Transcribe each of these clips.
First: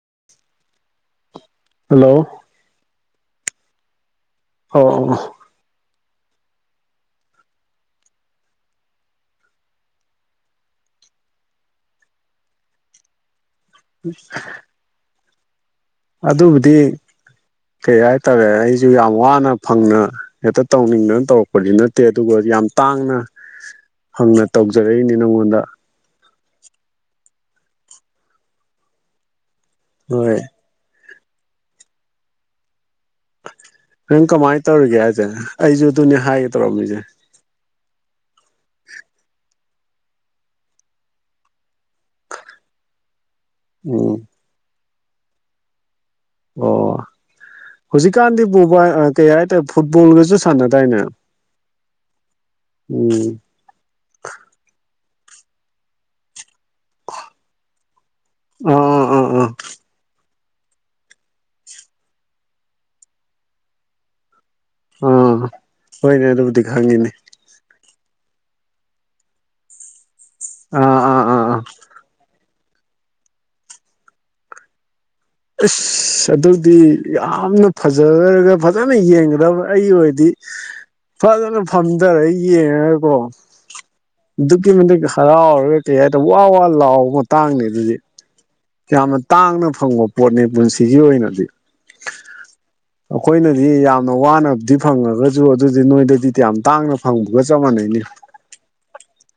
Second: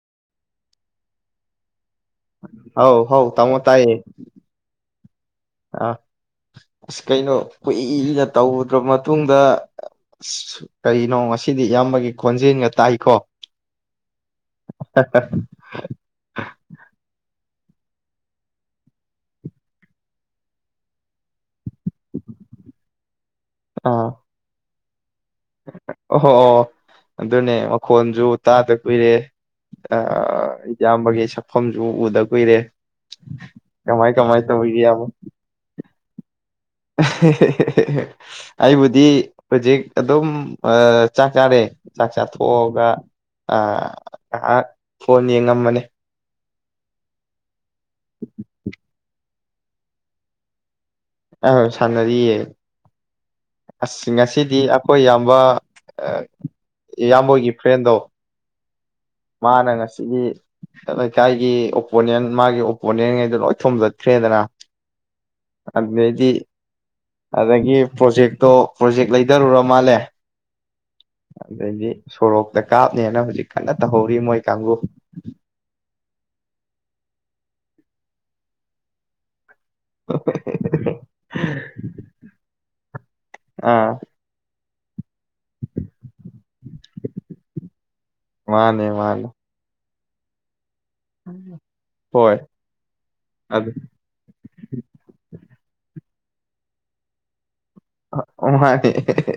[inaudible] ꯍꯥꯎ ꯍꯥꯎ ꯇꯥꯃꯣ ꯇꯥꯏꯌꯦ [inaudible] ꯑꯥ ꯑꯁ ꯀꯩꯅꯣ ꯀꯨꯏꯅ ꯇꯧꯗ꯭ꯔ ꯃꯇꯨꯡꯗ ꯀꯩꯅꯣ ꯉꯁꯥꯏ ꯁꯤꯗꯤ ꯏꯌꯥꯝꯕꯒꯤ ꯈꯣꯟꯖꯦꯜꯒ ꯇꯥꯏꯈꯣ ꯎꯝ ꯀꯩ ꯍꯥꯏꯇꯥꯔꯦ ꯑꯩꯁꯨ ꯌꯥꯝ ꯋꯥꯅ ꯐꯪꯅ ꯍꯦꯛꯇ ꯇꯧꯅꯤꯡꯗꯅ ꯇꯧꯔꯛ ꯍꯧꯗꯤ ꯅꯠꯇꯦ ꯑꯗꯨꯒ ꯌꯥꯝ ꯇꯥꯡꯅ ꯍꯪꯅ ꯇꯧꯖꯔꯛꯏꯅꯦ ꯑꯣꯍ ꯑꯣ ꯑꯗꯨꯅꯦ ꯃꯈꯣꯟꯁꯨ ꯇꯥꯗ ꯀꯨꯏꯔꯦ ꯍꯣꯏ ꯏꯌꯥꯝꯕꯒꯤ ꯁꯛꯐꯝꯁꯨ ꯎꯗ ꯀꯨꯏꯔꯦ ꯀꯃꯥꯏ ꯅꯪ ꯀꯃꯥꯏ ꯀꯃꯥꯏꯅ ꯇꯧꯔꯤꯒꯦ ꯏꯌꯥꯝꯕ ꯍꯥꯏꯁꯦ ꯑꯩꯁꯨ ꯑꯗꯨꯅꯦ ꯍꯥꯏ [unintelligible] ꯑꯩꯕꯨꯗꯤ ꯍꯧꯖꯤꯛ ꯑꯗꯨꯝ ꯆꯥꯛ ꯆꯥꯔꯦ ꯆꯥꯛ ꯆꯥꯊꯣꯛꯑꯒ ꯎꯝ ꯑ ꯐꯣꯟ ꯌꯦꯡꯉꯝꯃꯅꯦ ꯑꯣ ꯍꯧꯖꯤꯛꯀꯥꯟꯗꯤ ꯄꯨꯕ ꯀꯩ ꯍꯥꯏꯇꯥꯔꯦ ꯐꯨꯠꯕꯣꯜꯒꯁꯨ ꯁꯥꯟꯅꯗꯥꯏꯅꯦ ꯑ ꯁꯥꯟꯅꯔꯤ ꯎꯝ ꯑꯁ ꯉꯁꯤꯗꯤ ꯑꯩꯈꯣꯏ ꯏꯌꯥꯝꯕ ꯏꯌꯥꯝꯕꯒꯤ ꯐ꯭ꯔꯦꯟꯗꯣ ꯑꯥ ꯑꯥ ꯑꯥ ꯃꯥꯅ ꯉꯁꯤꯒꯤ ꯂꯩꯀꯥꯏꯒꯤ ꯑꯣꯄꯣꯅꯦꯟ ꯃꯥꯒꯤ ꯑꯣꯄꯣꯅꯦꯟꯉꯩꯗꯣ ꯂꯣꯏ ꯊꯣꯝꯗꯠꯈ꯭ꯔꯦꯗꯅ꯫ ꯑꯥ ꯍꯣꯏꯅꯦ ꯑꯗꯨꯗꯩꯩꯗꯤ ꯑꯗꯨꯕꯨꯗꯤ ꯈꯪꯉꯤꯅꯦ ꯑꯗꯒꯤ ꯄ꯭ꯔꯣꯖꯦꯛꯇꯣ ꯄ꯭ꯔꯣꯖꯦꯛ ꯂꯩꯊꯔꯨꯔ ꯃꯥꯜꯂꯦ ꯑꯥ ꯑꯥ ꯑꯥ ꯑꯥ ꯑꯗꯩꯗꯤ ꯁꯣꯔꯣꯛꯇ ꯀꯥꯞꯅꯦꯅ ꯍꯧꯖꯤꯛ ꯀꯟꯅ ꯇꯧꯍꯧꯔꯤ ꯃꯣꯏ ꯀꯥꯡꯕꯨ ꯑꯁ ꯑꯗꯨꯗꯤ ꯌꯥꯝꯅ ꯐꯖꯔꯒ ꯐꯖꯅ ꯌꯦꯡꯒꯗꯕ ꯑꯩꯒꯤ ꯑꯣꯏꯗꯤ ꯐꯖꯅ ꯐꯝꯊꯔ ꯌꯦꯡꯉꯒꯀꯣ ꯑꯥ ꯑꯗꯨꯛꯀꯤ ꯃꯇꯤꯛ ꯍꯔꯥꯎꯔꯒ ꯀꯩ ꯍꯥꯏꯔꯦ ꯋꯥ ꯋꯥ ꯂꯥꯎꯕ ꯃꯇꯥꯡꯅꯤ ꯑꯗꯨꯗꯤ ꯃꯥꯅꯦ ꯌꯥꯝꯅ ꯃꯥꯅꯦ ꯇꯥꯡꯅ ꯐꯪꯕ ꯄꯣꯠꯅꯤ ꯄꯨꯟꯁꯤ ꯁꯤꯒꯤ ꯑꯣꯏꯅꯗꯤ ꯍꯣꯏ ꯑꯩꯈꯣꯏꯅꯗꯤ ꯑꯗꯨ ꯌꯥꯝꯅ ꯋꯥꯅꯗꯤ ꯐꯪꯉꯒꯁꯨ ꯑꯗꯨꯗꯤ ꯅꯣꯏꯗꯗꯤꯗꯤ ꯌꯥꯝ ꯇꯥꯡꯅ ꯐꯪꯕꯒ ꯆꯞ ꯃꯥꯟꯅꯩꯅꯤ ꯃꯥꯅꯦ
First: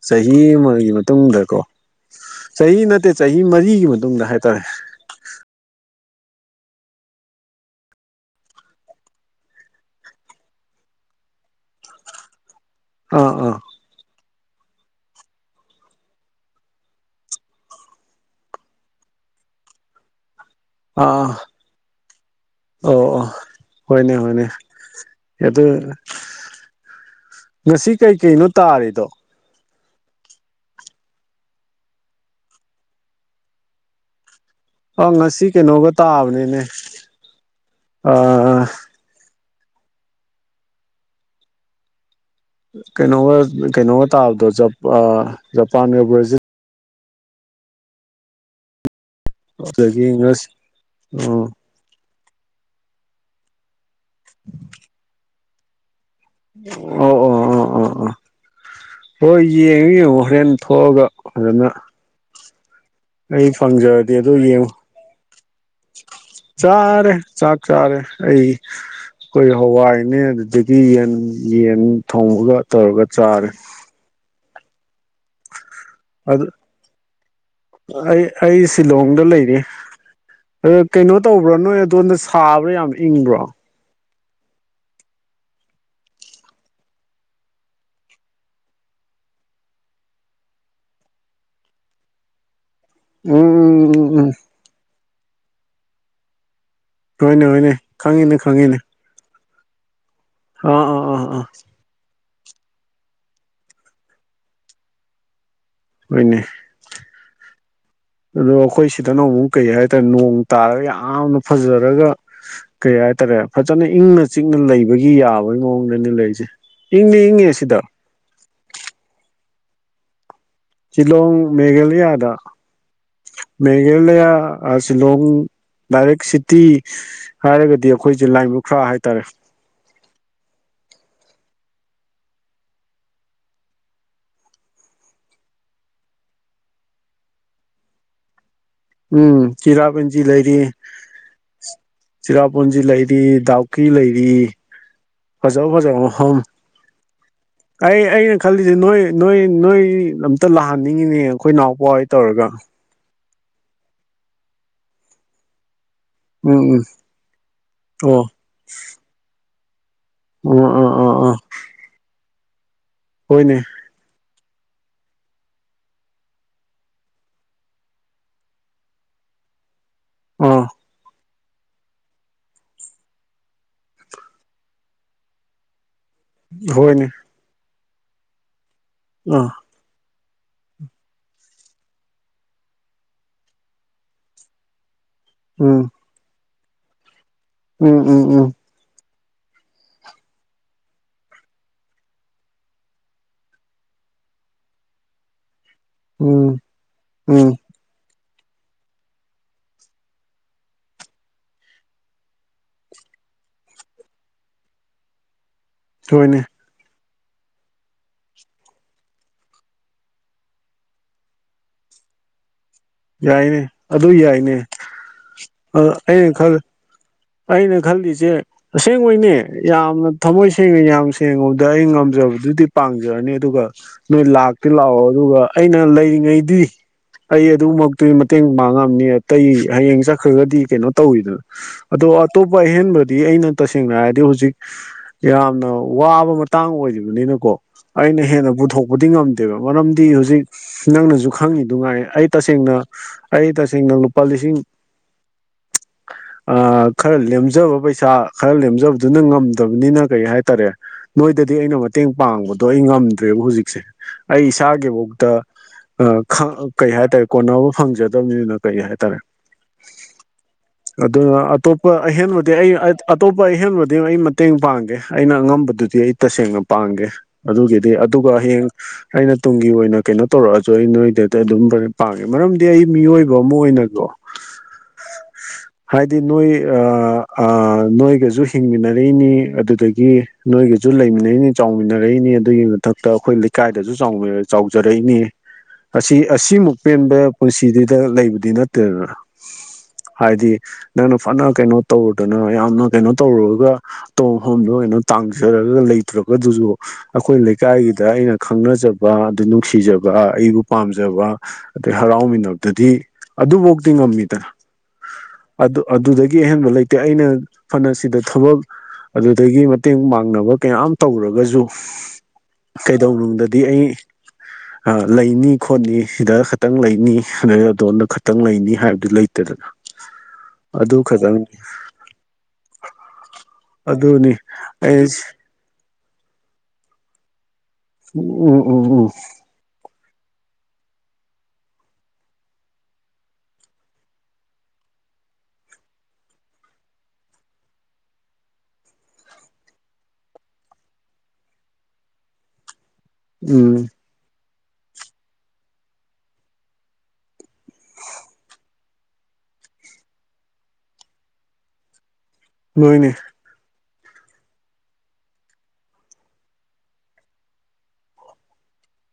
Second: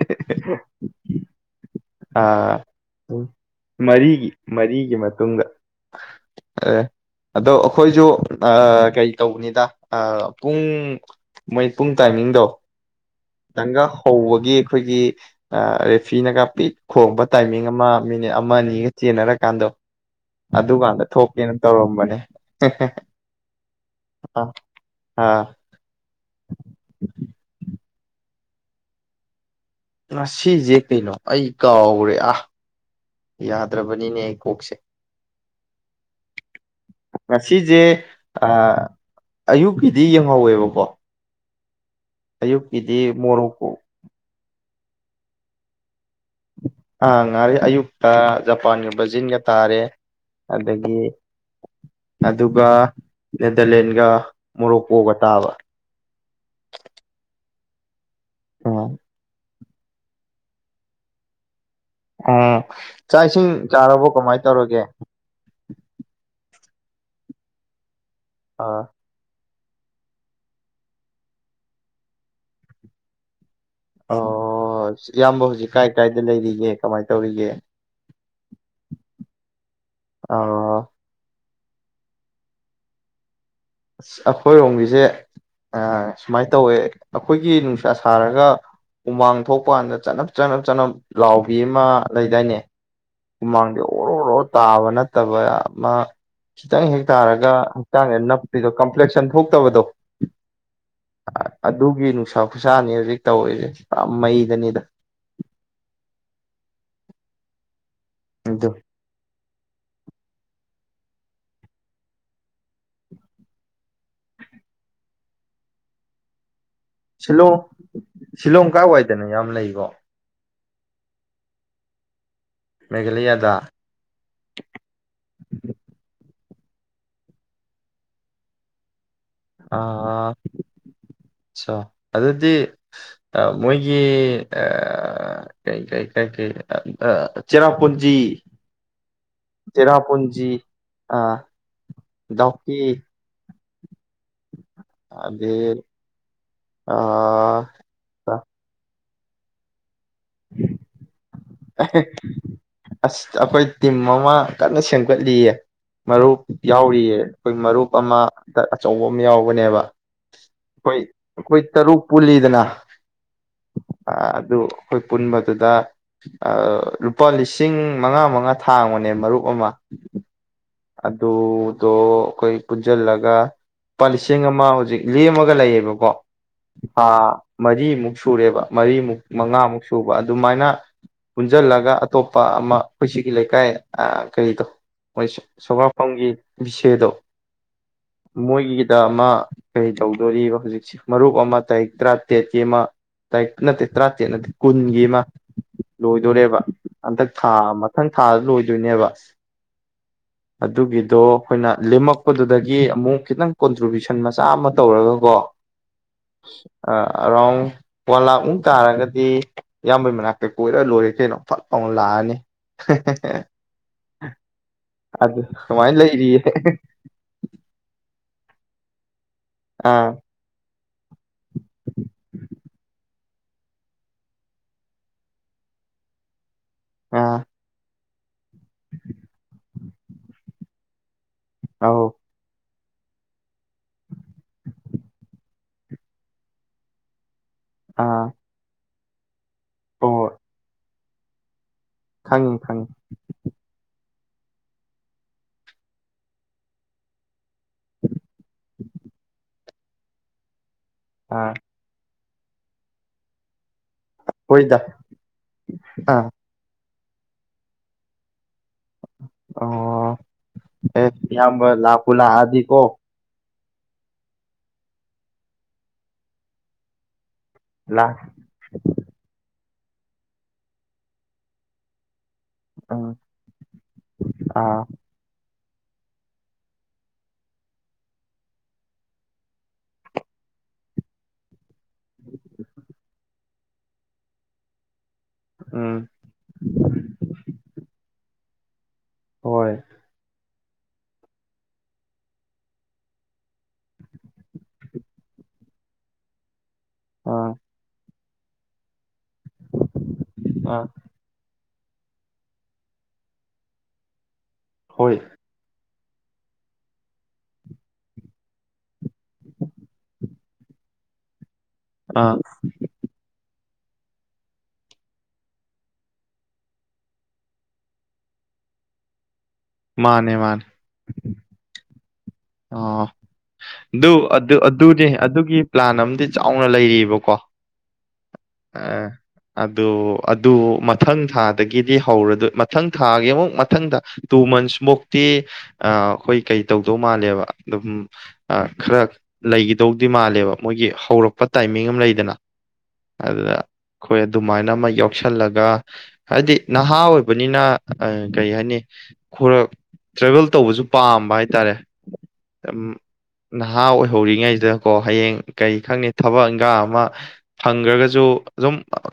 ꯆꯍꯤ ꯑꯃꯒꯤ ꯃꯇꯨꯡꯗꯀꯣ ꯑꯥ ꯆꯍꯤ ꯅꯠꯇꯦ ꯆꯍꯤ ꯃꯔꯤꯒꯤ ꯃꯇꯨꯡꯗ ꯍꯥꯏꯇꯥꯔꯦ ꯃꯔꯤꯒꯤ ꯃꯇꯨꯡꯗ ꯑꯦ ꯑꯗꯣ ꯑꯩꯈꯣꯏꯁꯨ ꯀꯩ ꯇꯧꯕꯅꯤꯗ ꯄꯨꯡ ꯃꯣꯏ ꯄꯨꯡ ꯇꯥꯏꯃꯤꯡꯗꯣ ꯑꯥ ꯑꯥ ꯈꯤꯇꯪꯒ ꯍꯧꯕꯒꯤ ꯑꯩꯈꯣꯏꯒꯤ ꯔꯦꯐꯤꯅꯒ ꯄꯤꯛ ꯈꯣꯡꯕ ꯇꯥꯏꯃꯤꯡ ꯑꯃ ꯃꯤꯅꯤꯠ ꯑꯃ ꯑꯅꯤꯒ ꯆꯦꯟꯅꯔꯀꯥꯟꯗꯣ ꯑꯥ ꯑꯗꯨꯀꯥꯟꯗ ꯑꯥ ꯊꯣꯛꯀꯦꯅ ꯇꯧꯔꯝꯕꯅꯦ ꯑꯣ ꯑꯣ ꯍꯣꯏꯅꯦ ꯑ ꯍꯣꯏꯅꯦ ꯑꯥ ꯑꯗꯨ ꯑꯗꯨ ꯉꯁꯤ ꯀꯩꯀꯩꯅꯣ ꯇꯥꯔꯤꯗꯣ ꯉꯁꯤꯁꯦ ꯀꯩꯅꯣ ꯑꯩ ꯀꯥꯎꯔꯦ ꯑꯥ ꯌꯥꯗ꯭ꯔꯕꯅꯤꯅꯦ ꯀꯣꯛꯁꯦ ꯑ ꯉꯁꯤ ꯀꯩꯅꯣꯒ ꯇꯥꯕꯅꯤꯅꯦ ꯉꯁꯤꯖꯦ ꯑ ꯑꯌꯨꯛꯀꯤꯗꯤ ꯌꯦꯡꯍꯧꯋꯦꯕꯀꯣ ꯑꯌꯨꯛꯀꯤꯗꯤ ꯀꯩꯅꯣꯒ- ꯃꯣꯔꯣꯛꯀꯣ ꯀꯩꯅꯣꯒ ꯇꯥꯕꯗꯣ ꯖꯞ ꯑꯥ ꯖꯄꯥꯟꯒ ꯕ꯭ꯔꯖꯤꯜ ꯑ ꯉꯔ ꯑꯌꯨꯛꯇ ꯖꯄꯥꯟ ꯕꯖꯤꯟꯒ ꯇꯥꯔꯦ ꯑꯗꯒꯤ ꯏꯪꯂꯤꯁ ꯑꯗꯒꯤ ꯎꯝ ꯑꯗꯨꯒ ꯅꯦꯗꯔꯂꯦꯟꯒ ꯃꯣꯔꯣꯛꯀꯣꯒ ꯇꯥꯕ ꯑꯣ ꯑꯣ ꯑꯣ ꯑꯣ ꯑꯣ ꯎꯝ ꯍꯣꯏ ꯌꯦꯡꯉꯨ ꯌꯦꯡꯉꯨ ꯍꯣꯔꯦꯟ ꯊꯣꯛꯑꯒ ꯐꯖꯅ ꯎ ꯆꯥꯛ ꯏꯁꯤꯡ ꯑꯩ ꯆꯥꯔꯕꯣ ꯐꯪꯖꯔꯗꯤ ꯑꯗꯨ ꯀꯃꯥꯏꯅ ꯌꯦꯡꯉꯨ ꯇꯧꯔꯒꯦ ꯆꯥꯔꯦ ꯆꯥꯛ ꯆꯥꯔꯦ ꯑꯩ ꯑꯥ ꯑꯩꯈꯣꯏ ꯍꯋꯥꯏꯅꯦ ꯑꯗꯨꯗꯒꯤ ꯌꯦꯟ ꯌꯦꯟ ꯊꯣꯡꯉꯒ ꯇꯧꯔꯒ ꯆꯥꯔꯦ ꯑꯣ ꯏꯌꯥꯝꯕꯥ ꯍꯧꯖꯤꯛ ꯀꯥꯏ ꯀꯥꯏꯗ ꯑꯗꯨ ꯂꯩꯔꯤꯒꯦ ꯀꯃꯥꯏ ꯇꯧꯔꯤꯒꯦ ꯑꯩ ꯑꯩ ꯁꯤꯂꯣꯡꯗ ꯂꯩꯔꯤ ꯑ ꯑꯣ ꯀꯩꯅꯣ ꯇꯧꯕ꯭ꯔꯣ ꯅꯣꯏ ꯑꯗꯣꯝꯗ ꯁꯥꯕ꯭ꯔꯥ ꯌꯥꯝ ꯏꯪꯕ꯭ꯔꯣ ꯑꯁ ꯑꯩꯈꯣꯏꯔꯣꯝꯒꯤꯁꯦ ꯁꯨꯃꯥꯏꯅ ꯇꯧꯋꯦ ꯑꯩꯈꯣꯏꯒꯤ ꯅꯨꯡꯁꯥ ꯁꯥꯔꯒ ꯍꯨꯃꯥꯡ ꯊꯣꯛꯄ ꯀꯥꯟꯗ ꯆꯅꯞ ꯆꯅꯞ ꯆꯅꯞ ꯂꯥꯎꯕꯤ ꯑꯃ ꯂꯩꯗꯥꯏꯅꯦ ꯎꯝ ꯍꯨꯃꯥꯡꯗꯤ ꯎꯝ ꯎꯝ ꯑꯣꯔꯣ ꯎꯝ ꯑꯣꯔꯣ ꯇꯥꯕ ꯅꯠꯇꯕ ꯑꯃ ꯈꯤꯇꯪ ꯍꯦꯛ ꯍꯣꯏꯅꯦ ꯇꯥꯔꯒ ꯍꯣꯏꯅꯦ ꯍꯛꯆꯥꯡꯗ ꯈꯪꯉꯤꯅꯦ ꯅꯞꯄꯤꯗꯣ ꯈꯪꯉꯤꯅꯦ ꯀꯝꯄ꯭ꯂꯦꯛꯁꯟ ꯊꯣꯛꯇꯕꯗꯣ ꯑꯥ ꯑꯥ ꯑꯥ ꯑꯥ ꯈꯨꯠꯁꯥꯅꯤ ꯍꯧꯖꯤꯛ ꯇꯧꯔꯤꯁꯦ ꯄꯨꯔ ꯃꯩꯗꯅꯤꯗ ꯍꯣꯏꯅꯦ ꯑꯗꯣ ꯑꯗꯨ ꯑꯩꯈꯣꯏ ꯁꯤꯗꯅ ꯅꯣꯡꯅꯃꯨꯛ ꯀꯩ ꯍꯥꯏꯇꯥꯔꯦ ꯅꯣꯡ ꯇꯥꯔꯒ ꯌꯥꯝ ꯌꯥꯝꯅ ꯐꯖꯔꯒ ꯀꯩ ꯍꯥꯏꯇꯥꯔꯦ ꯐꯖꯅ ꯏꯪꯅ ꯆꯤꯛꯅ ꯂꯩꯕꯒꯤ ꯌꯥꯕꯒꯤ ꯃꯑꯣꯡ ꯂꯩ ꯗꯅꯤ ꯂꯩꯁꯦ ꯁꯤꯂꯣꯡ ꯁꯤꯂꯣꯡ ꯀꯥꯏꯋꯥꯏꯗꯅꯣ ꯏꯌꯥꯝꯅ ꯂꯩꯔꯤꯕꯣ ꯁꯤꯂꯣꯡ ꯃꯦꯘꯂꯌꯥꯗ ꯃꯦꯘꯥꯂꯌꯥꯗ ꯃꯦꯘꯂꯌꯥ ꯁꯤꯂꯣꯡ ꯗꯥꯏꯔꯦꯛ ꯁꯤ ꯇꯤ ꯍꯥꯏꯔꯒꯗꯤ ꯑꯩꯈꯣꯏꯁꯦ ꯂꯥꯏꯕ ꯈ꯭ꯔ ꯍꯥꯏꯇꯥꯔꯦ ꯑꯥ ꯑꯁꯥ ꯑꯗꯨꯗꯤ ꯃꯣꯏꯒꯤ ꯑꯥ ꯀꯩ ꯀꯩ ꯀꯩ ꯀꯩ ꯑꯥ ꯆꯦꯔꯥꯄꯨꯟꯖꯤ ꯎꯝ ꯆꯤꯔꯥꯄꯨꯟꯖꯤ ꯆꯦꯔꯥꯄꯨꯟꯖꯤ ꯂꯩꯔꯤ ꯑ, ꯗꯥꯎꯀꯤ ꯆꯤꯔꯥꯄꯨꯟꯖꯤ ꯂꯩꯔꯤ ꯇꯥ ꯄꯨꯛꯈꯤ ꯂꯩꯔꯤ ꯐꯖꯕ ꯑꯗꯩ ꯐꯖꯕ ꯃꯐꯝ ꯑ, ꯑꯩ ꯑꯩꯅ ꯈꯜꯂꯤꯁꯦ ꯅꯣꯏ ꯅꯣꯏ ꯅꯣꯏ ꯑꯝꯇ ꯂꯥꯛꯍꯟꯅꯤꯡꯉꯤꯅꯦ ꯑꯩꯈꯣꯏ ꯅꯥꯎꯄꯥꯑꯣꯏ ꯇꯧꯔꯒ ꯑꯁ ꯑꯩꯈꯣꯏ ꯇꯤꯝ ꯑꯃ ꯀꯟꯅ ꯁꯦꯝꯒꯠꯂꯤꯌꯦ ꯃꯔꯨꯞ ꯎꯝ ꯎꯝ ꯌꯥꯎꯔꯤꯌꯦ ꯑꯩꯈꯣꯏ ꯃꯔꯨꯞ ꯑꯃ ꯑꯣ ꯑꯆꯧꯕ ꯑꯃ ꯌꯥꯎꯕꯅꯦꯕ ꯑꯣ ꯑꯥ ꯑꯩꯈꯣꯏ ꯑꯥ ꯑꯥ ꯑꯩꯈꯣꯏ ꯇꯔꯨꯛ ꯄꯨꯜꯂꯤꯗꯅ ꯍꯣꯏꯅꯦ ꯑ, ꯑꯗꯨ ꯑꯩꯈꯣꯏ ꯄꯨꯟꯕꯗꯨꯗ ꯂꯨꯄꯥ ꯂꯤꯁꯤꯡ ꯃꯉꯥ ꯃꯉꯥ ꯊꯥꯡꯕꯅꯦ ꯃꯔꯨꯞ ꯑꯃ ꯑꯥ ꯑꯗꯨꯗꯣ ꯑꯩꯈꯣꯏ ꯄꯨꯟꯖꯤꯜꯂꯒ ꯂꯨꯄꯥ ꯂꯤꯁꯤꯡ ꯑꯃ ꯍꯧꯖꯤꯛ ꯂꯦꯝꯃꯒ ꯂꯩꯌꯦꯕꯀꯣ ꯊꯥ ꯍꯣꯏꯅꯦ ꯃꯔꯤꯃꯨꯛ ꯁꯨꯔꯦꯕ ꯃꯔꯤꯃꯨꯛ ꯑꯥ ꯃꯉꯥꯃꯨꯛ ꯁꯨꯕ ꯑꯗꯨꯃꯥꯏꯅ ꯄꯨꯟꯖꯜꯂꯒ ꯑꯇꯣꯞꯄ ꯑꯃ ꯑꯩꯈꯣꯏ ꯁꯤꯒꯤ ꯂꯩꯀꯥꯏ ꯀꯔꯤꯗꯣ ꯎꯝ ꯁꯣꯒꯥꯄꯝꯒꯤ ꯕꯤꯁꯦꯗꯣ ꯎꯝ ꯎꯝ ꯎꯝ ꯃꯣꯏꯒꯤꯗ ꯑꯃ ꯀꯔꯤ ꯇꯧꯗꯣꯔꯤꯕ ꯍꯧꯖꯤꯛꯁꯤ ꯃꯔꯨꯞ ꯑꯃ ꯇꯥꯔꯤꯛ ꯇꯔꯥꯇꯔꯦꯠꯀꯤ ꯑꯃ ꯇꯥꯏ ꯅꯠꯇꯦ ꯇꯔꯥꯇꯦꯠ ꯅꯠꯇꯦ ꯀꯨꯟꯒꯤ ꯃꯥ ꯂꯣꯏꯗꯣꯔꯦꯕ ꯎꯝ ꯍꯟꯗꯛ ꯊꯥ ꯎꯝ ꯃꯊꯪ ꯊꯥꯗ ꯂꯣꯏꯗꯣꯏꯅꯦꯕ ꯑꯗꯨꯒꯤꯗꯣ ꯑꯩꯈꯣꯏꯅ ꯂꯦꯝꯃꯛꯄꯗꯨꯗꯒꯤ ꯑꯃꯨꯛ ꯈꯤꯇꯪ ꯀꯣꯟꯇ꯭ꯔꯤꯕ꯭ꯨꯁꯟ ꯃꯆꯥ ꯑꯃ ꯇꯧꯔꯒꯀꯣ ꯍꯣꯏꯅꯦ ꯑ ꯑꯔꯥꯎꯟ ꯋꯥꯟ ꯂꯥꯛꯃꯨꯛ ꯇꯥꯔꯒꯗꯤ ꯏꯌꯥꯝꯕꯩ ꯃꯅꯥꯛꯇꯩ ꯀꯣꯏꯔ ꯂꯣꯏꯔꯦ ꯀꯩꯅꯣ ꯐꯠ ꯂꯥꯎꯅ ꯂꯥꯛꯑꯅꯤ ꯌꯥꯏꯌꯦ ꯑꯗꯨ ꯌꯥꯏꯅꯦ ꯑꯗꯨ ꯁꯨꯃꯥꯏꯅ ꯑꯩꯅ ꯂꯩꯔꯤꯌꯦ ꯈꯜ ꯑꯩꯅ ꯈꯜꯂꯤꯁꯦ ꯑꯁꯦꯡꯕꯩꯅꯦ ꯌꯥꯝꯅ ꯑꯥ ꯊꯃꯣꯏ ꯁꯦꯡꯅ ꯌꯥꯝ ꯁꯦꯡꯉꯨꯗ ꯑꯩ ꯉꯝꯖꯕꯗꯨꯗꯤ ꯄꯥꯡꯖꯔꯅꯤ ꯑꯗꯨꯒ ꯅꯣꯏ ꯂꯥꯛꯇꯤ ꯂꯥꯛꯑꯣ ꯑꯗꯨꯒ ꯑꯩꯅ ꯂꯩꯔꯤꯉꯩꯗꯤ ꯑꯥ ꯑꯩ ꯑꯗꯨꯃꯛ ꯑꯗꯨꯨ ꯃꯇꯦꯡ ꯄꯥꯡꯉꯝꯅꯤ ꯑꯇꯩ ꯍꯌꯦꯡ ꯆꯠꯈ꯭ꯔꯒꯗꯤ ꯀꯩꯅꯣ ꯇꯧꯋꯤꯗꯅ ꯑꯧ ꯑꯗꯣ ꯑꯇꯣꯞꯄ ꯑꯍꯦꯟꯕꯗꯤ ꯑꯩꯅ ꯇꯁꯦꯡꯅ ꯍꯥꯏꯔꯗꯤ ꯍꯧꯖꯤꯛ ꯌꯥꯝꯅ ꯋꯥꯕ ꯃꯇꯥꯡ ꯑꯣꯏꯔꯤꯕꯅꯤꯅꯀꯣ ꯑꯩꯅ ꯑꯥ ꯍꯦꯟꯅ ꯄꯨꯊꯣꯛꯄꯗꯤ ꯉꯝꯗꯦꯕ ꯃꯔꯝꯗꯤ ꯍꯣꯏ ꯍꯧꯖꯤꯛ ꯅꯪꯅꯁꯨ ꯈꯪꯉꯤ ꯅꯨꯡꯉꯥꯏ ꯑꯩ ꯈꯪꯉꯤ ꯇꯁꯦꯡꯅ ꯈꯪꯉꯤ ꯑꯩ ꯇꯁꯦꯡꯅ ꯂꯨꯄꯥ ꯂꯤꯁꯤꯡ꯫ ꯑꯥ ꯈꯔ ꯂꯦꯝꯖꯕ ꯄꯩꯁꯥ ꯈꯔ ꯂꯦꯝꯖꯕꯗꯨꯅ ꯉꯝꯗꯕꯅꯤꯅ ꯀꯩ ꯍꯥꯏꯇꯥꯔꯦ꯫ ꯑꯥ ꯅꯣꯏꯗꯗꯤ ꯑꯩꯅ ꯃꯇꯦꯡ ꯄꯥꯡꯕꯗꯣ ꯑꯩ ꯉꯝꯗ꯭ꯔꯦꯕ ꯍꯧꯖꯤꯛꯁꯦ꯫ ꯑꯩ ꯍꯣꯏꯗ ꯏꯁꯥꯒꯤꯐꯥꯎꯗ ꯑꯥ ꯀꯩ ꯍꯥꯏꯇꯥꯔꯦ ꯀꯣꯟꯅꯕ ꯐꯪꯖꯗꯕꯅꯤꯅ꯫ ꯀꯩ ꯍꯥꯏꯇꯥꯔꯦ ꯑꯣ ꯑꯦ ꯑꯗꯨꯅ ꯏꯌꯥꯝꯕ ꯑꯇꯣꯞꯄ ꯂꯥꯛꯄꯨ ꯑꯍꯦꯟꯕꯗꯤ ꯂꯥꯛꯑꯗꯤꯀꯣ ꯑꯩꯇꯣꯞ ꯇꯣꯞꯄ ꯑꯍꯦꯟꯕꯗꯤ ꯑꯩ ꯃꯇꯦꯡ ꯄꯥꯡꯒꯦ ꯑꯩꯅ ꯑꯉꯝꯕꯗꯨꯗꯤ ꯑꯩ ꯇꯁꯦꯡꯅ ꯄꯥꯡꯒꯦ ꯑꯗꯨꯒꯤꯗꯤ ꯂꯥꯛ ꯑꯗꯨꯒ ꯍꯌꯦꯡ ꯑꯩꯅ ꯇꯨꯡꯒꯤ ꯑꯣꯏꯅ ꯀꯩꯅꯣ ꯇꯧꯔꯛꯑꯁꯨ ꯑꯩ ꯅꯣꯏꯗꯗꯤ ꯑꯗꯨꯝꯦꯟ ꯄꯥꯡ ꯃꯔꯝꯗꯤ ꯑꯩ ꯎꯝ ꯃꯤꯑꯣꯏꯕ ꯑꯃ ꯑꯣꯏꯅꯀꯣ꯫ ꯑꯥ ꯍꯥꯏꯗꯤ ꯅꯣꯏ ꯑꯥ ꯑꯥ ꯅꯣꯏꯒꯁꯨ ꯍꯤꯡꯃꯤꯟꯅꯔꯛꯏꯅꯤ ꯑꯗꯨꯗꯒꯤ ꯅꯣꯏꯒ ꯁꯨ ꯂꯩꯃꯤꯟꯅꯩꯅꯤ ꯆꯥꯎꯃꯤꯟꯅꯔꯛꯏꯅꯤ ꯑꯗꯨꯒꯤ ꯃꯊꯛꯇ ꯑꯩꯈꯣꯏ ꯂꯩꯀꯥꯏꯗꯁꯨ ꯆꯥꯎ ꯆꯥꯎꯖꯔꯛꯏꯅꯤ꯫ ꯎꯝ ꯑꯁꯤ ꯑꯁꯤꯃꯨꯛ ꯄꯦꯟꯕ ꯄꯨꯟꯁꯤꯗꯤꯗ ꯂꯩꯕꯗꯤ ꯅꯠꯇꯦ ꯇꯦꯕ ꯍꯣꯏ ꯍꯥꯏꯗꯤ꯫ ꯅꯪꯅ ꯐꯅ ꯀꯩꯅꯣ ꯇꯧꯔꯨꯗꯅ ꯌꯥꯝꯅ ꯀꯩꯅꯣ ꯇꯧꯔꯨꯔꯒ ꯇꯣꯡ ꯍꯣꯝꯗꯣ ꯑꯣꯏꯅ ꯇꯥꯡꯖꯔ ꯂꯩꯇ꯭ꯔꯒ ꯑꯗꯨꯁꯨ꯫ ꯑꯩꯈꯣꯏ ꯑꯥ ꯂꯩꯀꯥꯏꯒꯤꯗ ꯑꯩꯅ ꯈꯪꯅꯖꯕ ꯑꯗꯨ ꯅꯨꯡꯁꯤꯖꯕ ꯑꯩꯕꯨ ꯑꯥ ꯄꯥꯝꯖꯕ꯫ ꯑꯗꯩ ꯍꯔꯥꯎꯃꯤꯟꯅꯕꯗꯨꯗꯤ ꯑꯗꯨꯐꯥꯎꯗꯤ ꯉꯝꯃꯤꯗ꯫ ꯍꯣꯏ꯫ ꯑꯗꯨ ꯑꯗꯨꯗꯒꯤ ꯑꯍꯦꯟꯕ ꯂꯩꯇꯦ ꯑꯩꯅ ꯐꯅ ꯁꯤꯗ ꯊꯕꯛ ꯑꯗꯨꯗꯒꯤ ꯃꯇꯦꯡ ꯃꯥꯡꯅꯕ ꯀꯌꯥꯝ ꯇꯧꯔꯒꯁꯨ ꯑꯥ ꯀꯩꯗꯧꯅꯨꯡꯗ ꯗꯤ ꯑꯩ꯫ ꯑ ꯂꯩꯅꯤ ꯈꯣꯠꯅꯤ ꯁꯤꯗ ꯈꯛꯇꯪ ꯂꯩꯅꯤ ꯑꯗꯨꯗꯩ ꯑꯗꯣꯝꯗ ꯈꯇꯪ ꯂꯩꯅꯤ ꯍꯥꯏꯕꯗꯨ ꯂꯩꯇꯔꯦꯗꯅ꯫ ꯃꯥꯅꯦ꯫ ꯃꯥꯅꯦ ꯑꯗꯨ ꯈꯛꯇꯪ꯫ ꯑꯣ ꯑꯗꯨ ꯑꯗꯨ ꯑꯗꯨꯅꯦ ꯑꯩ ꯑꯗꯨꯒꯤ ꯄ꯭ꯂꯥꯟ ꯑꯝ ꯆꯥꯎꯅ ꯂꯩꯔꯤꯕꯀꯣ ꯎꯝ ꯎꯝ ꯑ ꯎꯝ ꯑꯗꯨ꯫ ꯑꯗꯨ ꯃꯊꯪ ꯊꯥꯗꯒꯤꯗꯤ ꯍꯧꯔꯗꯣꯏ ꯃꯊꯪ ꯊꯥꯒꯤ ꯑꯃꯨꯛ ꯃꯊꯪ ꯊꯥ ꯇꯨ ꯃꯟꯁ ꯃꯨꯛꯇꯤ ꯇꯤ ꯑꯥ ꯑꯩꯈꯣꯏ ꯀꯩ ꯇꯧꯗꯧ ꯃꯥꯜꯂꯦꯕ ꯑꯗꯨꯝ ꯑꯥ ꯈꯔꯥ ꯂꯩꯒꯤꯗꯣꯏꯗꯤ ꯃꯥꯜꯂꯦꯕ ꯃꯣꯏꯒꯤ ꯍꯧꯔꯛꯄ ꯇꯥꯏꯃꯤꯡ ꯑꯝ ꯂꯩꯗꯅ ꯑꯗꯨꯗ ꯎꯝ [unintelligible] ꯑꯗꯨꯃꯥꯏꯅ ꯑꯃ ꯌꯥꯎꯁꯜꯂꯒ ꯍꯥꯏꯕꯗꯤ ꯅꯍꯥ ꯑꯣꯏꯕꯅꯤꯅ ꯀꯩ ꯍꯥꯏꯅꯤ꯫ ꯈꯔ ꯇ꯭ꯔꯦꯚꯦꯜ ꯇꯧꯕꯁꯨ ꯄꯥꯝꯕ ꯍꯥꯏꯇꯥꯔꯦ꯫ [unintelligible] ꯅꯣꯏꯅꯦ ꯅꯍꯥ ꯑꯣꯏꯍꯧꯔꯤꯉꯩꯁꯤꯗꯀꯣ ꯍꯌꯦꯡ ꯀꯔꯤ ꯈꯪꯅꯤ ꯊꯕꯛ ꯏꯪꯈꯥꯡ ꯑꯃ ꯐꯪꯈ꯭ꯔꯒꯁꯨ꯫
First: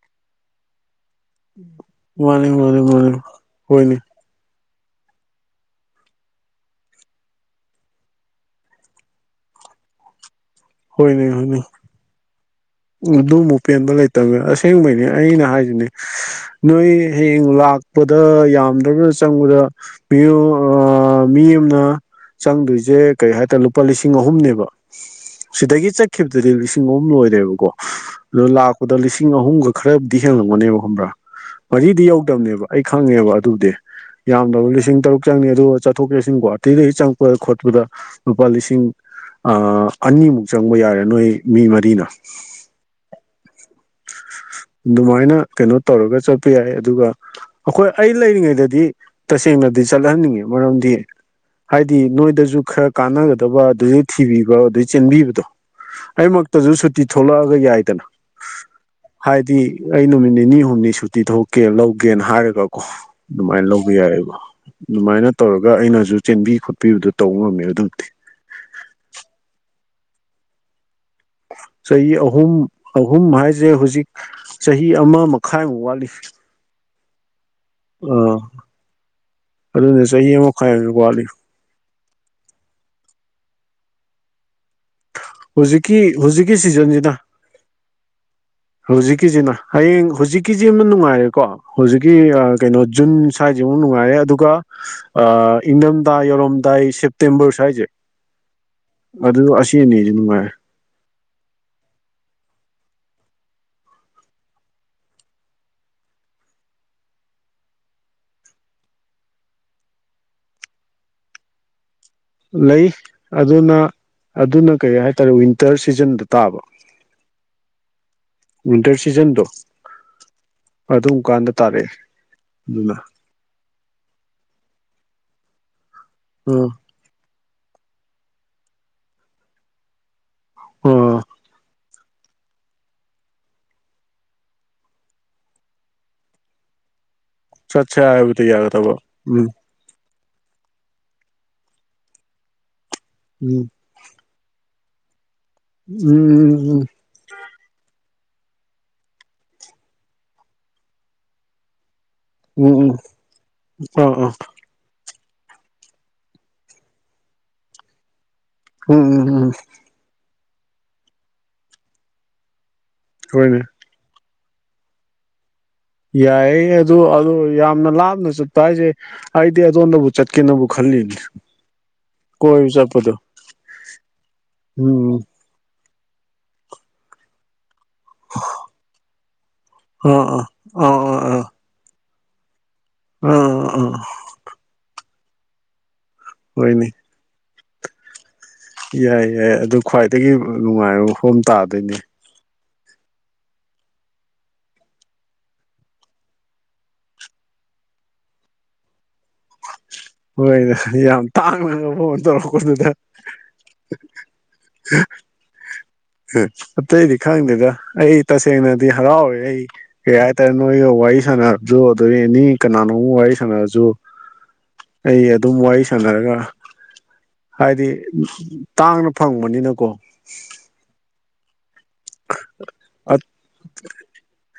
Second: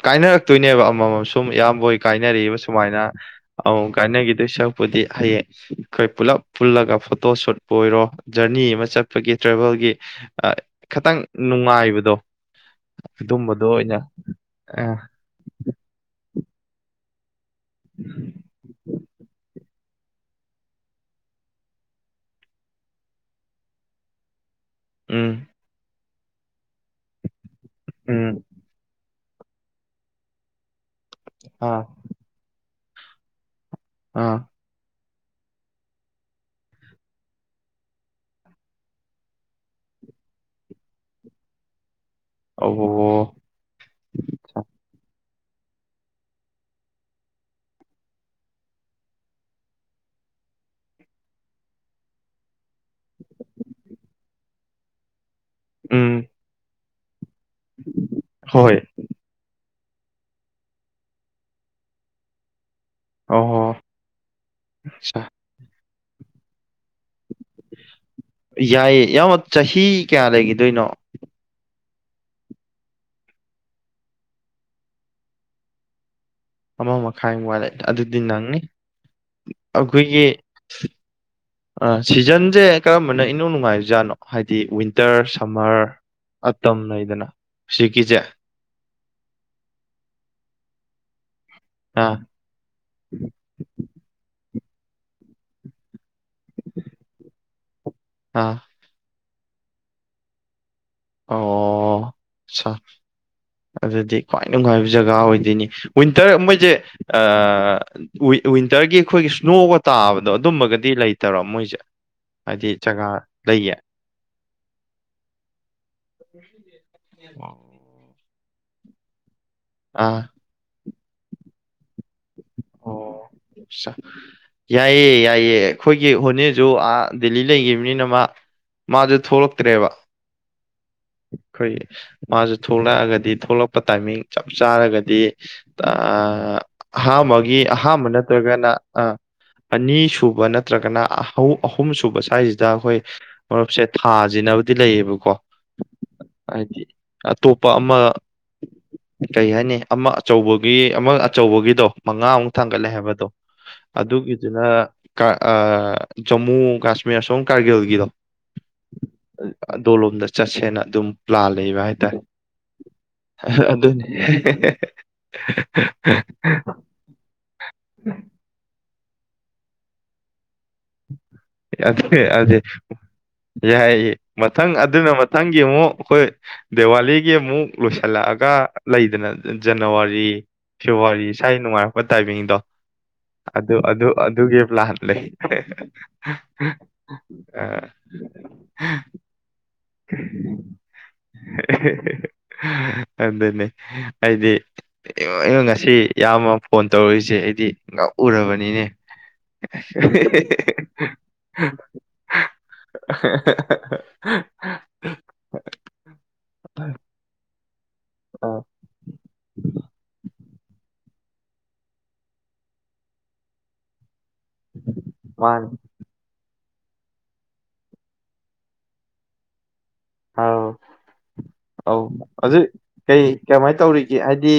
ꯀꯥꯏꯅꯔꯛꯇꯣꯏꯅꯦꯕ ꯑꯃꯃꯝ ꯁꯨꯝ ꯏꯌꯥꯝꯕꯣꯏ ꯃꯥꯅꯤ ꯀꯥꯏꯅꯔꯛꯏꯕ ꯃꯥꯅꯤ ꯁꯨꯃꯥꯏꯅ ꯃꯥꯅꯤ ꯑꯃꯃꯝ ꯍꯣꯏꯅꯦ ꯀꯥꯏꯅꯈꯤꯗꯣꯏ ꯁꯛ ꯗꯤ ꯍꯌꯦꯡ ꯑꯩꯈꯣꯏ ꯄꯨꯂꯞ ꯄꯨꯜꯂꯒ ꯐꯣꯇꯣ ꯁꯨꯠ ꯄꯨ ꯑꯣꯏꯔꯣ ꯖꯔꯅꯤ ꯑꯃ ꯆꯠꯄꯒꯤ ꯇ꯭ꯔꯦꯚꯦꯜꯒꯤ ꯑꯥ ꯈꯇꯪ ꯍꯣꯏꯅꯦ ꯍꯣꯏꯅꯦ ꯅꯨꯡꯉꯥꯏꯕꯗꯣ꫰꫰ ꯑꯗꯨꯃꯨꯛ ꯑꯗꯨꯝꯕꯗꯣ ꯄꯦꯟꯕ ꯑꯣꯏꯅ ꯂꯩꯇꯕꯅꯦ ꯑꯥ ꯑꯁꯦꯡꯕꯩꯅꯤ ꯑꯩꯅ ꯍꯥꯏꯁꯤꯅꯦ ꯅꯣꯏ ꯍꯥꯌꯦꯡ ꯌꯦꯡ ꯂꯥꯛꯄꯗ ꯌꯥꯝꯗ꯭ꯔꯕꯅ ꯆꯪꯕꯗ꯫ ꯃꯤ ꯑꯃꯅ ꯆꯪꯗꯣꯏꯁꯦ ꯀꯩ ꯍꯥꯏꯇꯥꯔꯦ ꯂꯨꯄꯥ ꯂꯤꯁꯤꯡ ꯑꯍꯨꯝꯅꯦꯕ꯫ ꯎꯝ ꯁꯤꯗꯒꯤ ꯆꯠꯈꯤꯕꯗꯨꯗꯤ ꯂꯤꯁꯤꯡ ꯑꯍꯨꯝ ꯂꯣꯏꯔꯦꯕꯀꯣ ꯎꯝ ꯑꯗꯨ ꯂꯥꯛꯄꯗ ꯂꯤꯁꯤꯡ ꯂꯤꯁꯤꯡ ꯑꯍꯨꯝꯒ ꯈꯔꯕꯨꯗꯤ ꯍꯦꯜꯂꯝꯛꯕꯅꯦꯕ ꯈꯕ꯭ꯔꯥ ꯑꯥ ꯃꯔꯤꯗꯤ ꯌꯧꯗꯕꯅꯦꯕ ꯑꯩ ꯈꯪꯉꯦꯕ ꯑꯗꯨꯗꯤ꯫ ꯑꯥ ꯌꯥꯝꯗꯔꯥꯕꯗ ꯂꯤꯁꯤꯡ ꯇꯔꯨꯛ꯫ ꯆꯪꯉꯦ ꯑꯗꯨꯒ ꯆꯠꯊꯣꯛ ꯆꯠꯁꯤꯟ ꯀꯣ ꯑꯇꯩꯇꯩ ꯆꯪꯉꯛꯄꯗ ꯈꯣꯠꯄꯗ ꯂꯨꯄꯥ ꯂꯤꯁꯤꯡ ꯑꯅꯤꯃꯨꯛ ꯆꯪꯕ ꯌꯥꯔꯦ ꯅꯣꯏ ꯃꯤ ꯃꯔꯤꯅ꯫ ꯑꯣ꯫ ꯑꯗꯨꯃꯥꯏꯅ ꯀꯩꯅꯣ ꯇꯧꯔꯒ ꯆꯠꯄ ꯌꯥꯏ ꯑꯗꯨꯒ ꯑꯩꯈꯣꯏ ꯑꯩ ꯂꯩꯔꯤꯉꯩꯗꯗꯤ ꯇꯁꯦꯡꯅꯗꯤ ꯆꯠꯂꯍꯟꯅꯤꯡꯉꯦ꯫ ꯃꯔꯝꯗꯤ꯫ ꯍꯥꯏꯗꯤ ꯅꯣꯏꯗꯁꯨ ꯈꯔ ꯀꯥꯟꯅꯒꯗꯕ ꯑꯗꯨꯗꯩꯩ ꯊꯤꯕꯤꯕ ꯑꯗꯨꯏ ꯆꯦꯟꯕꯤꯕꯗꯣ꯫ ꯎꯝ ꯑꯩꯃꯛꯇꯁꯨ ꯁꯨꯇꯤ ꯊꯣꯛꯂꯛꯑꯒ ꯌꯥꯏꯗꯅ ꯍꯣꯏ ꯍꯥꯏꯗꯤ ꯑꯩ ꯅꯨꯃꯤꯠ ꯅꯤꯅꯤ ꯍꯨꯝꯅꯤ ꯁꯨꯇꯤ ꯊꯣꯛꯀꯦ ꯂꯧꯒꯦꯅ ꯍꯥꯏꯔꯒ ꯑꯗꯨꯃꯥꯏꯅ ꯑꯣ ꯂꯧꯕ ꯌꯥꯏꯑꯕ ꯑꯗꯨꯃꯥꯏꯅ ꯇꯧꯔꯒ ꯑꯩꯅꯁꯨ ꯆꯦꯟꯕꯤ ꯈꯣꯠꯄꯤꯕꯗ ꯌꯥꯏꯌꯦ ꯌꯥꯝ ꯆꯍꯤ ꯀꯌꯥ ꯂꯩꯈꯤꯗꯣꯏꯅꯣ ꯆꯍꯤ ꯑꯍꯨꯝ ꯑꯍꯨꯝ ꯍꯥꯏꯁꯦ ꯍꯧꯖꯤꯛ ꯆꯍꯤ ꯑꯃ ꯃꯈꯥꯏꯃꯨꯛ ꯋꯥꯠꯂꯤ ꯑꯃ ꯃꯈꯥꯏ ꯋꯥꯂꯦ ꯑꯗꯨꯗꯤ ꯑꯥ ꯅꯪꯅꯤ ꯑꯗꯨꯅ ꯑꯩꯈꯣꯏꯒꯤ ꯆꯍꯤ ꯑꯃ ꯃꯈꯥꯏ ꯋꯥꯠꯂꯤ ꯑ ꯁꯤꯖꯟꯁꯦ ꯀꯔꯝꯕꯅ ꯏꯅꯧ ꯅꯨꯡꯉꯥꯏꯕꯖꯥꯠꯅꯣ ꯍꯥꯏꯗꯤꯋꯤꯟ ꯋꯤꯟꯇꯔ ꯁꯝꯃꯔ ꯍꯧꯖꯤꯛꯀꯤ ꯍꯧꯖꯤꯛꯀꯤ ꯑꯇꯝ ꯁꯤꯖꯟꯁꯤꯅ ꯂꯩꯗꯅ ꯁꯤꯒꯤꯁꯦ ꯍꯧꯖꯤꯛꯀꯤꯁꯤꯅ ꯍꯌꯦꯡ ꯍꯧꯖꯤꯛꯀꯤꯁꯤ ꯑꯃ ꯅꯨꯡꯉꯥꯏꯔꯦꯀꯣ ꯍꯧꯖꯤꯛꯀꯤ ꯑꯥ ꯀꯩꯅꯣ ꯖꯨꯟ ꯁ꯭ꯋꯥꯏꯁꯤꯃ ꯅꯨꯡꯉꯥꯏꯔꯦ ꯑꯗꯨꯒ ꯏꯪꯗꯝ ꯌꯧꯔꯝꯗꯥꯏ ꯁꯦꯞꯇꯦꯝꯕꯔ ꯁ꯭ꯋꯥꯏꯁꯦ ꯑꯥ ꯑꯗꯨ ꯑꯁꯤ ꯑꯅꯤꯁ ꯅꯨꯡꯉꯥꯏꯔꯦ ꯑꯣ ꯆꯥ ꯑꯗꯨꯗꯤ ꯈ꯭ꯋꯥꯏ ꯅꯨꯡꯉꯥꯏꯕ ꯖꯒꯥ ꯑꯣꯏꯗꯣꯏꯅꯤ ꯋꯤꯟꯇꯔ ꯃꯣꯏꯁꯦ ꯑ ꯋꯤꯟꯇꯔꯒꯤ ꯑꯩꯈꯣꯏꯒꯤ ꯁ꯭ꯅꯣꯒ ꯇꯥꯕꯗꯣ ꯑꯗꯨꯝꯕꯒꯗꯤ ꯂꯩꯇꯔꯣ ꯃꯣꯏꯖꯦ ꯂꯩ ꯑꯗꯨꯅ ꯑꯗꯨꯅ ꯀꯔꯤ ꯍꯥꯏꯇꯥꯔꯦ ꯋꯤꯟꯇꯔ ꯁꯤꯖꯟꯗ ꯑꯣ ꯋꯟꯇꯔ ꯁꯤꯖꯟ ꯇꯣ ꯑꯥ ꯑꯗꯨꯝꯀꯥꯟꯗ ꯇꯥꯔꯛꯑꯦ ꯑꯗꯨꯅ ꯑꯣ ꯌꯥꯏꯌꯦ ꯌꯥꯏꯌꯦ ꯑꯩꯈꯣꯏꯒꯤ ꯍꯣꯅꯤꯁꯨ ꯑꯥ ꯂꯤ ꯂꯩꯈꯤꯕꯅꯤꯅ ꯃꯥ ꯃꯥꯁꯨ ꯊꯣꯛꯂꯛꯇ꯭ꯔꯦꯕ ꯑꯥ ꯈꯣꯏꯒꯤ ꯃꯥꯁꯦ ꯊꯣꯛꯂꯛꯑꯒꯗꯤ ꯊꯣꯛꯂꯛꯄ ꯇꯥꯏꯃꯤꯡ ꯆꯞ ꯆꯥꯔꯒꯗꯤ ꯑꯍꯟꯕ ꯒꯤ ꯆꯠꯁꯦ ꯑꯍꯥꯥꯟꯕ ꯍꯥꯏꯕꯗ ꯅꯠꯇ꯭ꯔꯒꯅ ꯌꯥꯒꯗꯕ ꯑ ꯎꯝ ꯑꯅꯤ ꯁꯨꯕ ꯅꯠꯇ꯭ꯔꯒꯅ ꯑꯍꯨꯝ ꯁꯨꯕ ꯁ꯭ꯋꯥꯏꯁꯤꯗ ꯑꯩꯈꯣꯏ ꯎꯝ ꯃꯔꯨꯞꯁꯦ ꯊꯥꯁꯤꯅꯕꯗꯤ ꯂꯩꯌꯦꯕꯀꯣ ꯍꯥꯏꯗꯤ ꯎꯝ ꯑꯇꯣꯞꯄ ꯑꯃ ꯀꯩ ꯍꯥꯏꯅꯤ ꯑꯃ ꯑꯆꯧꯕꯒꯤ ꯑꯃ ꯑꯆꯧꯕꯒꯤꯗꯣ ꯃꯉꯥꯃꯨꯛ ꯊꯥꯡꯒꯠꯂꯦ ꯎꯝ ꯍꯥꯏꯕꯗꯣ ꯎꯝ ꯎꯝ ꯑꯥ ꯑꯥ ꯑꯗꯨꯒꯤꯗꯨꯅ ꯖꯃꯨ ꯀꯥꯁꯃꯤꯔ ꯁꯣꯝ ꯀꯥꯔꯒꯤꯜꯒꯤꯗꯣ ꯎꯝ ꯎꯝ ꯑꯗꯣꯂꯣꯝꯗ ꯆꯠꯁꯦꯅ ꯑꯗꯨꯝ ꯄ꯭ꯂꯥꯟ ꯂꯩꯕ ꯍꯥꯏꯇꯥꯔꯦ ꯍꯣꯏꯅꯦ ꯑꯗꯨꯅꯤ [unintelligible] ꯑꯗꯨꯣ ꯌꯥꯝꯅ ꯂꯥꯞꯅ ꯆꯠꯄ ꯍꯥꯏꯁꯦ ꯑꯩꯗꯤ ꯑꯗꯣꯝꯗꯕꯨ ꯆꯠꯀꯦꯅꯕꯨ ꯈꯜꯂꯤꯅꯤ ꯑꯖ ꯀ ꯑꯖ ꯀꯣꯏꯕ ꯆꯠꯄꯗꯣ ꯌꯥꯏꯌꯦ ꯃꯊꯪ ꯑꯗꯨꯅ ꯎꯝ ꯃꯊꯪꯒꯤ ꯑꯃꯨꯛ ꯑꯩꯈꯣꯏ ꯗꯤꯋꯥꯂꯤꯒꯤ ꯑꯃꯨꯛ ꯂꯣꯏꯁꯤꯜꯂꯛꯑꯒ ꯂꯩꯗꯅ ꯑꯥ ꯖꯅꯋꯥꯔꯤ ꯑꯥ ꯑꯥ ꯐꯦꯕꯋꯥꯔꯤ ꯑꯥ ꯑꯥ ꯏꯁꯋꯥꯥꯏ ꯅꯨꯡꯉꯥꯏ ꯇꯥꯏꯕꯤꯡꯗꯣ ꯑꯥ ꯑꯗꯨ ꯑꯥ ꯑꯥ ꯑꯗꯨ ꯑꯗꯨꯒꯤ ꯄ꯭ꯂꯥꯟ ꯂꯩ ꯍꯣꯏꯅꯦ ꯑ ꯌꯥꯏ ꯌꯥꯏ ꯑꯗꯨ ꯈ꯭ꯋꯥꯏꯗꯒꯤ ꯅꯨꯡꯉꯥꯏꯕ ꯃꯐꯝꯝ ꯇꯥꯗꯣꯏꯅꯦ ꯑꯗꯨꯅꯤ ꯑꯩꯗꯤ ꯉꯁꯤ ꯏꯌꯥꯝꯕ ꯐꯣꯟ ꯇꯧꯔꯨꯏꯁꯦ ꯑꯩꯗꯤ ꯉꯥꯛꯎꯔꯕꯅꯤꯅꯦ ꯍꯣꯏꯗ ꯌꯥꯝ ꯇꯥꯡꯅꯕ ꯐꯣꯟ ꯇꯧꯔꯛꯄꯗꯨꯗ [inaudible] ꯑꯇꯩꯗꯤ ꯈꯪꯗꯦꯗ ꯑꯩ ꯑ ꯇꯁꯦꯡꯅꯗꯤ ꯍꯔꯥꯎꯋꯦ ꯑꯩ ꯀꯩ ꯅꯣꯏꯒ ꯋꯥꯔꯤ ꯁꯥꯟꯅꯔꯁꯨ ꯑꯗꯒꯤ ꯑꯦꯅꯤ ꯀꯅꯥꯅꯣꯝ ꯋꯥꯔꯤ ꯁꯥꯟꯅꯔꯁꯨ ꯑꯩ ꯑꯗꯨꯝ ꯃꯥꯅꯤ ꯋꯥꯔꯤ ꯁꯥꯟꯅꯔꯒ ꯍꯥꯏꯗꯤ ꯇꯥꯡꯅ ꯐꯪꯕꯅꯤꯅꯀꯣ ꯑꯥꯎ ꯑꯧ ꯑꯗꯨ ꯀꯩ ꯀꯃꯥꯏꯅ ꯇꯧꯔꯤꯒꯦ ꯍꯥꯏꯗꯤ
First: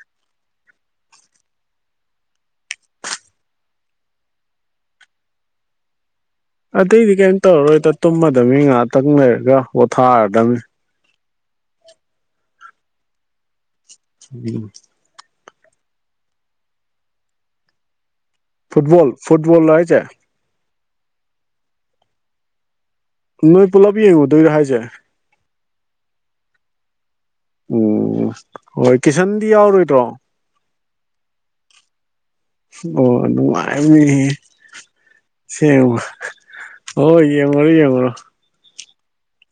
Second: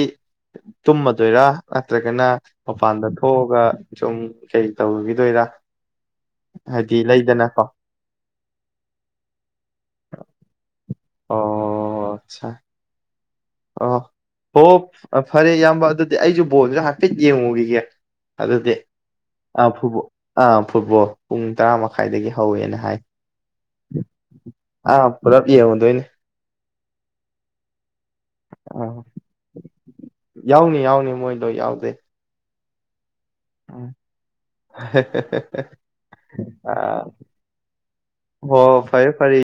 ꯇꯨꯝꯃꯗꯣꯏꯔꯥ ꯅꯠꯇ꯭ꯔꯒꯅ ꯃꯄꯥꯟꯗ ꯊꯣꯛꯑꯒ ꯁꯨꯝ ꯀꯩ ꯇꯧꯈꯤꯗꯣꯏꯔ [unintelligible] ꯑꯇꯩꯗꯤ ꯀꯩꯝ ꯇꯧꯔꯔꯣꯏꯗ ꯇꯨꯝꯃꯗꯕꯅꯤ ꯉꯍꯥꯛꯇꯪ ꯂꯩꯔꯒ ꯄꯣꯠꯊꯥꯔꯗꯕꯅꯤ ꯑꯣ ꯑꯆꯥ ꯑꯣ ꯍꯣ ꯎꯝ ꯐꯔꯦ ꯏꯌꯥꯝꯕ ꯑꯗꯨꯗꯤ ꯑꯩꯁꯨ ꯕꯣꯜꯗꯨ ꯍꯥꯏꯐꯦꯠ ꯌꯦꯡꯉꯨꯈꯤꯒꯦ ꯑꯗꯨꯗꯤ ꯐꯨꯠꯕꯣꯜ ꯑ ꯐꯨꯠꯕꯣꯜ ꯐꯨ ꯍꯥꯏꯁꯦ ꯑꯥ ꯐꯨꯠꯕꯣꯜ ꯄꯨꯡ ꯇꯔꯥ ꯃꯈꯥꯏꯗꯒꯤ ꯍꯧꯋꯦꯅ ꯍꯥꯏ ꯅꯣꯏ ꯄꯨꯂꯞ ꯌꯦꯡꯉꯨꯗꯣꯏꯔꯣ ꯍꯥꯏꯁꯦ ꯑꯥ ꯄꯨꯂꯞ ꯌꯦꯡꯉꯨꯗꯣꯏꯅꯦ ꯎꯝ ꯍꯣꯏ ꯑꯥ ꯀꯤꯁꯟꯗꯤ ꯌꯥꯎꯔꯣꯏꯗ꯭ꯔꯣ ꯌꯥꯎꯅꯤ ꯌꯥꯎꯅꯤ ꯃꯣꯏ ꯂꯣꯏ ꯌꯥꯎꯗꯣꯏꯅꯦ ꯑꯣ ꯅꯨꯡꯉꯥꯏꯅꯤꯍꯦ ꯑ ꯍꯣꯏ ꯌꯦꯡꯉꯨꯔꯣ ꯌꯦꯡꯉꯨꯔꯣ ꯍꯣ ꯐꯔꯦ ꯐꯔꯦ